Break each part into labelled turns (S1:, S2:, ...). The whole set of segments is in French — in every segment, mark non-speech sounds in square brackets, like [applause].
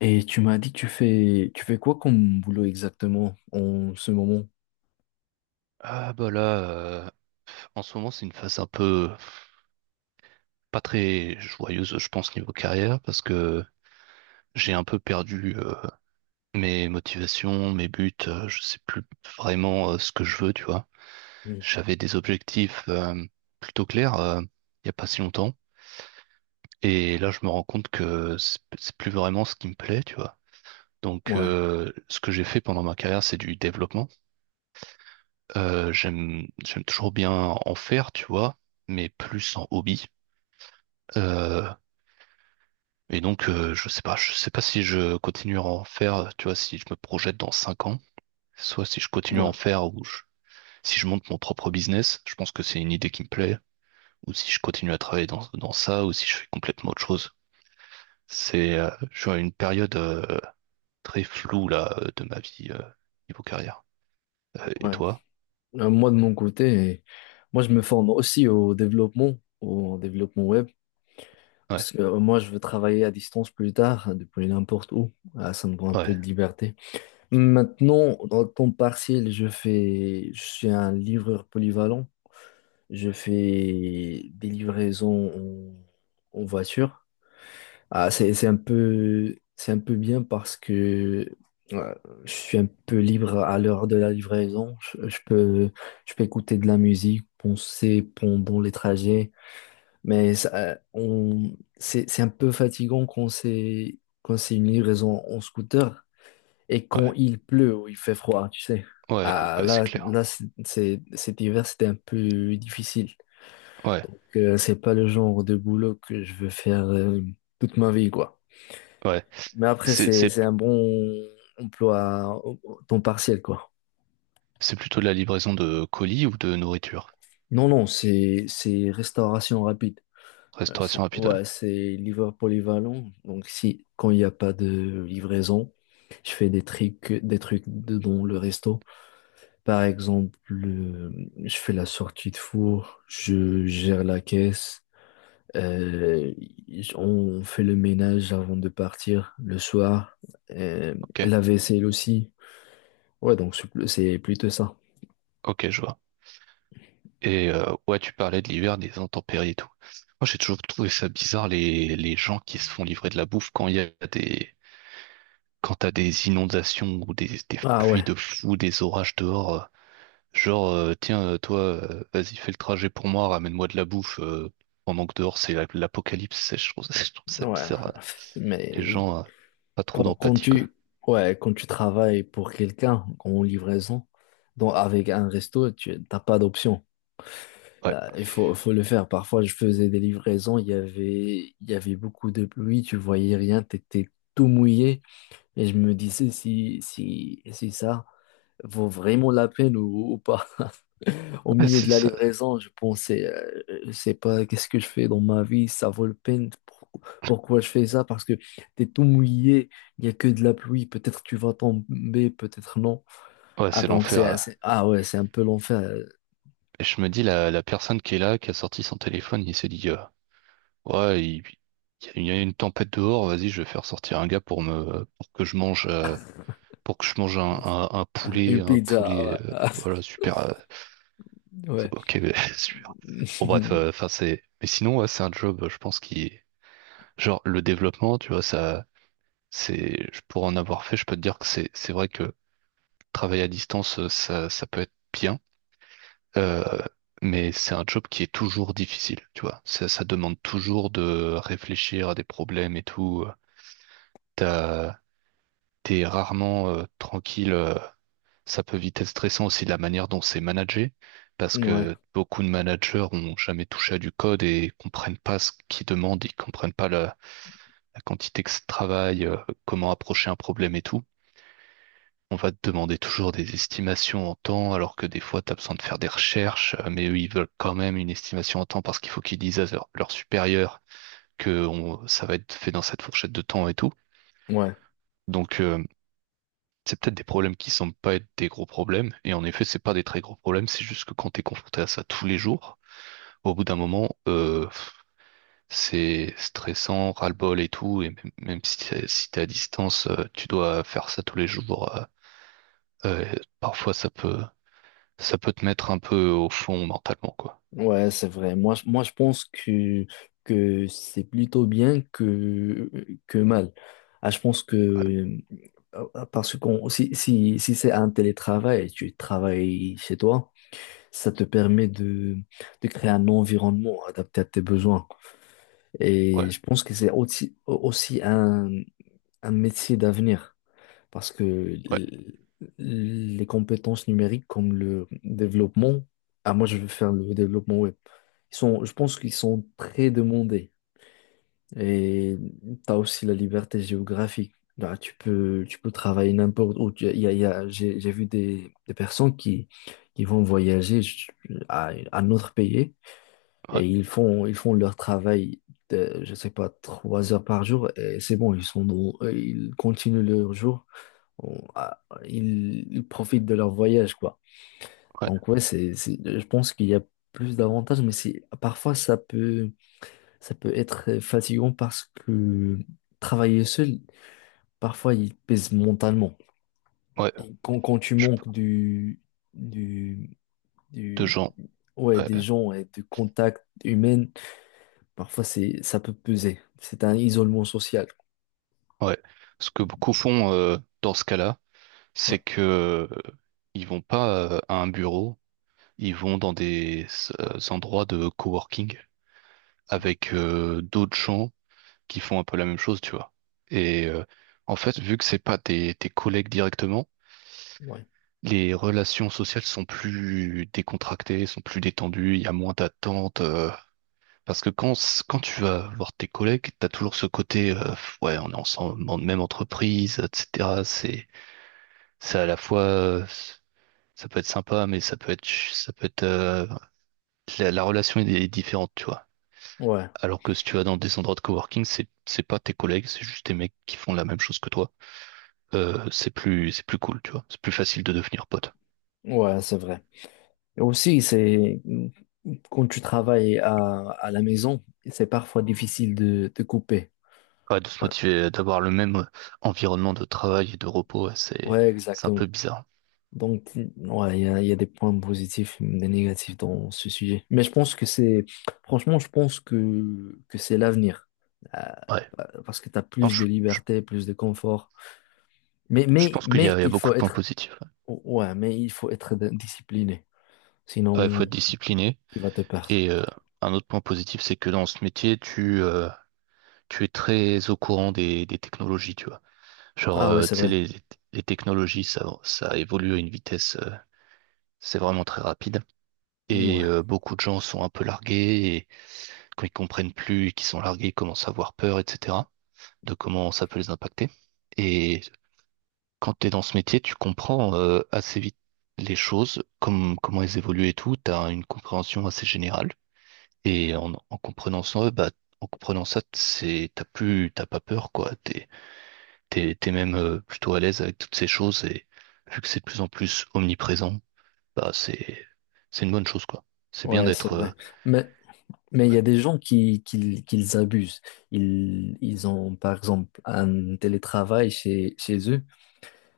S1: Et tu m'as dit que tu fais quoi comme boulot exactement en ce moment?
S2: Ah bah là, euh, en ce moment c'est une phase un peu pas très joyeuse, je pense, niveau carrière, parce que j'ai un peu perdu mes motivations, mes buts, je sais plus vraiment ce que je veux, tu vois.
S1: Mm.
S2: J'avais des objectifs plutôt clairs il y a pas si longtemps, et là je me rends compte que c'est plus vraiment ce qui me plaît, tu vois. Donc
S1: Ouais,
S2: ce que j'ai fait pendant ma carrière, c'est du développement. J'aime toujours bien en faire, tu vois, mais plus en hobby. Euh, Et donc, je sais pas si je continue à en faire, tu vois, si je me projette dans 5 ans, soit si je continue à en
S1: ouais,
S2: faire ou si je monte mon propre business, je pense que c'est une idée qui me plaît, ou si je continue à travailler dans, dans ça, ou si je fais complètement autre chose. Je suis à une période très floue là de ma vie niveau carrière. Et
S1: ouais.
S2: toi?
S1: Moi de mon côté, moi je me forme aussi au développement web,
S2: Ouais,
S1: parce que moi je veux travailler à distance plus tard, hein, depuis n'importe où. Ah, ça me prend un peu
S2: ouais,
S1: de liberté. Maintenant, dans le temps partiel, je suis un livreur polyvalent. Je fais des livraisons en voiture. Ah, c'est un peu bien parce que euh, je suis un peu libre à l'heure de la livraison. Je peux écouter de la musique, penser pendant les trajets. Mais c'est un peu fatigant quand c'est une livraison en scooter et quand
S2: ouais,
S1: il pleut ou il fait froid, tu sais.
S2: ouais, ouais, c'est clair.
S1: Cet hiver, c'était un peu difficile.
S2: Ouais,
S1: Donc, c'est pas le genre de boulot que je veux faire toute ma vie, quoi.
S2: ouais.
S1: Mais après,
S2: C'est, c'est,
S1: c'est un bon emploi à temps partiel, quoi.
S2: c'est plutôt de la livraison de colis ou de nourriture?
S1: Non, c'est restauration rapide.
S2: Restauration rapide. Ouais.
S1: Ouais, c'est livreur polyvalent. Donc, si, quand il n'y a pas de livraison, je fais des trucs de dans le resto. Par exemple, je fais la sortie de four, je gère la caisse, euh, on fait le ménage avant de partir le soir, euh,
S2: Ok,
S1: la vaisselle aussi. Ouais, donc c'est plutôt ça.
S2: ok, je vois. Et ouais, tu parlais de l'hiver, des intempéries et tout. Moi, j'ai toujours trouvé ça bizarre les gens qui se font livrer de la bouffe quand il y a des quand t'as des inondations ou des
S1: Ah
S2: pluies
S1: ouais,
S2: de fou, des orages dehors. Genre, tiens, toi, vas-y, fais le trajet pour moi, ramène-moi de la bouffe, pendant que dehors l'apocalypse, je trouve, [laughs] je trouve ça
S1: ouais.
S2: bizarre.
S1: [laughs]
S2: Les
S1: Mais
S2: gens, pas trop
S1: quand, quand
S2: d'empathie, quoi.
S1: tu, ouais, quand tu travailles pour quelqu'un en livraison, donc avec un resto, tu n'as pas d'option.
S2: Ouais,
S1: Il faut le faire. Parfois, je faisais des livraisons, il y avait beaucoup de pluie, tu voyais rien, tu étais tout mouillé. Et je me disais si ça vaut vraiment la peine ou pas. Au
S2: ouais,
S1: milieu de
S2: c'est
S1: la
S2: ça.
S1: livraison, je pensais, je sais pas, qu'est-ce que je fais dans ma vie, ça vaut le peine. Pourquoi je fais ça? Parce que t'es tout mouillé, il n'y a que de la pluie, peut-être tu vas tomber, peut-être non.
S2: Ouais, c'est l'enfer, là.
S1: Ah ouais, c'est un peu l'enfer.
S2: Et je me dis, la personne qui est là, qui a sorti son téléphone, il s'est dit, ouais, il y a une tempête dehors, vas-y, je vais faire sortir un gars pour pour que je mange, pour que je mange
S1: Une
S2: un
S1: pizza,
S2: poulet,
S1: ouais.
S2: voilà,
S1: [laughs]
S2: super.
S1: ouais.
S2: Ok, mais [laughs] super. Bon, bref,
S1: [laughs]
S2: enfin, c'est. Mais sinon, ouais, c'est un job, je pense, qui. Genre, le développement, tu vois, ça. Pour en avoir fait, je peux te dire que c'est vrai que travailler à distance, ça peut être bien. euh, mais c'est un job qui est toujours difficile, tu vois. Ça demande toujours de réfléchir à des problèmes et tout. T'as, T'es rarement tranquille. Ça peut vite être stressant aussi de la manière dont c'est managé, parce
S1: Ouais,
S2: que beaucoup de managers ont jamais touché à du code et comprennent pas ce qu'ils demandent, ils comprennent pas la quantité que ça travaille, comment approcher un problème et tout. On va te demander toujours des estimations en temps, alors que des fois, tu as besoin de faire des recherches, mais eux, ils veulent quand même une estimation en temps parce qu'il faut qu'ils disent à leur supérieur que ça va être fait dans cette fourchette de temps et tout.
S1: ouais.
S2: Donc, c'est peut-être des problèmes qui semblent pas être des gros problèmes, et en effet, c'est pas des très gros problèmes, c'est juste que quand t'es confronté à ça tous les jours, au bout d'un moment, c'est stressant, ras-le-bol et tout, et même, même si t'es, si t'es à distance, tu dois faire ça tous les jours, euh, parfois ça peut te mettre un peu au fond mentalement, quoi.
S1: Ouais, c'est vrai. Moi, je pense que c'est plutôt bien que mal. Ah, je pense que, parce qu'on si c'est un télétravail, tu travailles chez toi, ça te permet de créer un environnement adapté à tes besoins. Et
S2: Ouais,
S1: je pense que c'est aussi un métier d'avenir. Parce que
S2: ouais,
S1: les compétences numériques comme le développement, ah moi je veux faire le développement web, je pense qu'ils sont très demandés. Et tu as aussi la liberté géographique. Là, tu peux travailler n'importe où. Tu- il y a- j'ai vu des personnes qui vont voyager à un autre pays
S2: ouais,
S1: et ils font leur travail. De, je sais pas, 3 heures par jour, et c'est bon, ils sont dans- ils continuent leur jour on- ah, ils profitent de leur voyage, quoi.
S2: ouais,
S1: Donc ouais, je pense qu'il y a plus d'avantages, mais c'est, parfois ça peut être fatigant parce que travailler seul, parfois il pèse mentalement.
S2: ouais,
S1: Et quand tu
S2: je sais pas,
S1: manques du,
S2: de
S1: du,
S2: gens,
S1: ouais,
S2: ouais,
S1: des gens et de contact humain, parfois ça peut peser. C'est un isolement social.
S2: ouais. Ce que beaucoup font, dans ce cas-là,
S1: Ouais,
S2: c'est que, euh, ils vont pas à un bureau. Ils vont dans des endroits de coworking avec d'autres gens qui font un peu la même chose, tu vois. Et en fait, vu que c'est pas tes collègues directement,
S1: ouais,
S2: les relations sociales sont plus décontractées, sont plus détendues, il y a moins d'attentes. Parce que quand tu vas voir tes collègues, t'as toujours ce côté, ouais, on est ensemble, dans la même entreprise, etc. C'est à la fois, ça peut être sympa, mais ça peut être, la relation est différente, tu vois.
S1: ouais,
S2: Alors que si tu vas dans des endroits de coworking, c'est pas tes collègues, c'est juste des mecs qui font la même chose que toi. C'est plus cool, tu vois. C'est plus facile de devenir pote.
S1: ouais, c'est vrai. Et aussi, c'est quand tu travailles à la maison, c'est parfois difficile de couper.
S2: Ouais, de se motiver, d'avoir le même environnement de travail et de repos, ouais, c'est
S1: Ouais,
S2: c'est un
S1: exactement.
S2: peu bizarre.
S1: Donc, ouais, il y a des points positifs, des négatifs dans ce sujet. Mais je pense que c'est, franchement, je pense que c'est l'avenir.
S2: Ouais.
S1: Euh, Parce que tu as
S2: Non,
S1: plus de liberté, plus de confort.
S2: je pense qu'il y
S1: Mais
S2: a, il y a
S1: il
S2: beaucoup
S1: faut
S2: de points
S1: être,
S2: positifs.
S1: ouais, mais il faut être discipliné.
S2: Ouais, il faut être
S1: Sinon,
S2: discipliné.
S1: tu vas te perdre.
S2: Et un autre point positif, c'est que dans ce métier, tu es très au courant des technologies, tu vois. Genre,
S1: Ah ouais, c'est
S2: tu sais,
S1: vrai.
S2: les technologies, ça évolue à une vitesse, c'est vraiment très rapide. Et
S1: Ouais,
S2: beaucoup de gens sont un peu largués et quand ils comprennent plus et qu'ils sont largués, ils commencent à avoir peur, etc., de comment ça peut les impacter. Et quand tu es dans ce métier, tu comprends assez vite les choses, comme, comment elles évoluent et tout. Tu as une compréhension assez générale. Et en comprenant ça, t'as pas peur, quoi. T'es même plutôt à l'aise avec toutes ces choses et vu que c'est de plus en plus omniprésent, bah, c'est, c'est une bonne chose, quoi. C'est bien
S1: ouais, c'est
S2: d'être
S1: vrai. Mais, Mais il y a des gens qui les abusent. Ils ont, par exemple, un télétravail chez eux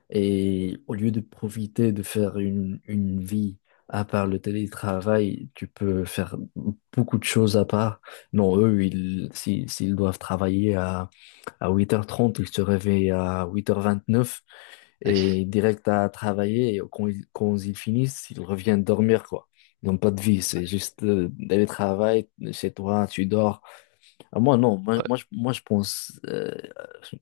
S1: et au lieu de profiter de faire une vie à part le télétravail, tu peux faire beaucoup de choses à part. Non, eux, ils, si- s'ils doivent travailler à 8h30, ils se réveillent à 8h29
S2: Eh,
S1: et direct à travailler. Et quand ils finissent, ils reviennent dormir, quoi. Ils n'ont pas de vie, c'est juste d'aller travailler chez toi, tu dors. Ah, moi, non, moi,
S2: Ouais,
S1: moi, je pense, euh,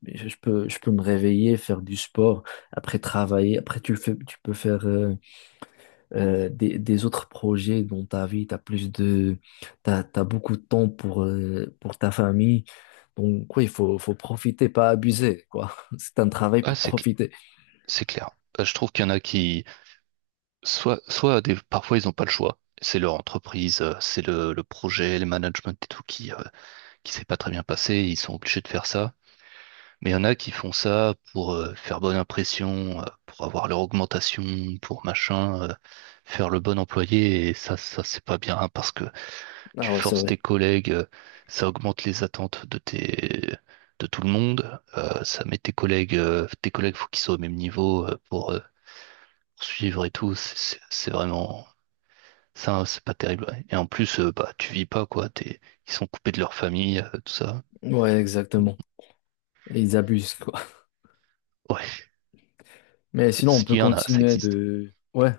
S1: je, je peux me réveiller, faire du sport, après travailler. Après, tu peux faire des autres projets dans ta vie. Tu as plus t'as beaucoup de temps pour ta famille. Donc, quoi, il faut profiter, pas abuser, quoi. [laughs] C'est un travail
S2: ouais,
S1: pour profiter.
S2: c'est clair. Je trouve qu'il y en a qui, parfois ils n'ont pas le choix. C'est leur entreprise, c'est le projet, le management et tout qui s'est pas très bien passé. Ils sont obligés de faire ça. Mais il y en a qui font ça pour faire bonne impression, pour avoir leur augmentation, pour machin, faire le bon employé. Et ça c'est pas bien hein, parce que tu
S1: Ah ouais, c'est
S2: forces
S1: vrai.
S2: tes collègues, ça augmente les attentes de tes, de tout le monde, ça met tes collègues faut qu'ils soient au même niveau pour poursuivre et tout, c'est vraiment, ça c'est pas terrible. Ouais. Et en plus, bah tu vis pas quoi, ils sont coupés de leur famille, tout ça.
S1: Ouais,
S2: Donc,
S1: exactement. Et ils abusent, quoi.
S2: ouais,
S1: Mais
S2: [laughs]
S1: sinon, on peut
S2: s'il y en a, ça
S1: continuer
S2: existe.
S1: de... Ouais.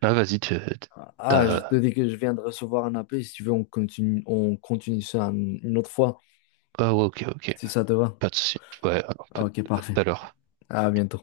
S2: Ah vas-y,
S1: Ah, je te
S2: t'as,
S1: dis que je viens de recevoir un appel. Si tu veux, on continue ça une autre fois,
S2: ah ouais, ok, ok,
S1: si ça te va.
S2: pas de souci. Ouais,
S1: Ah, ok,
S2: à
S1: parfait.
S2: tout à l'heure.
S1: À bientôt.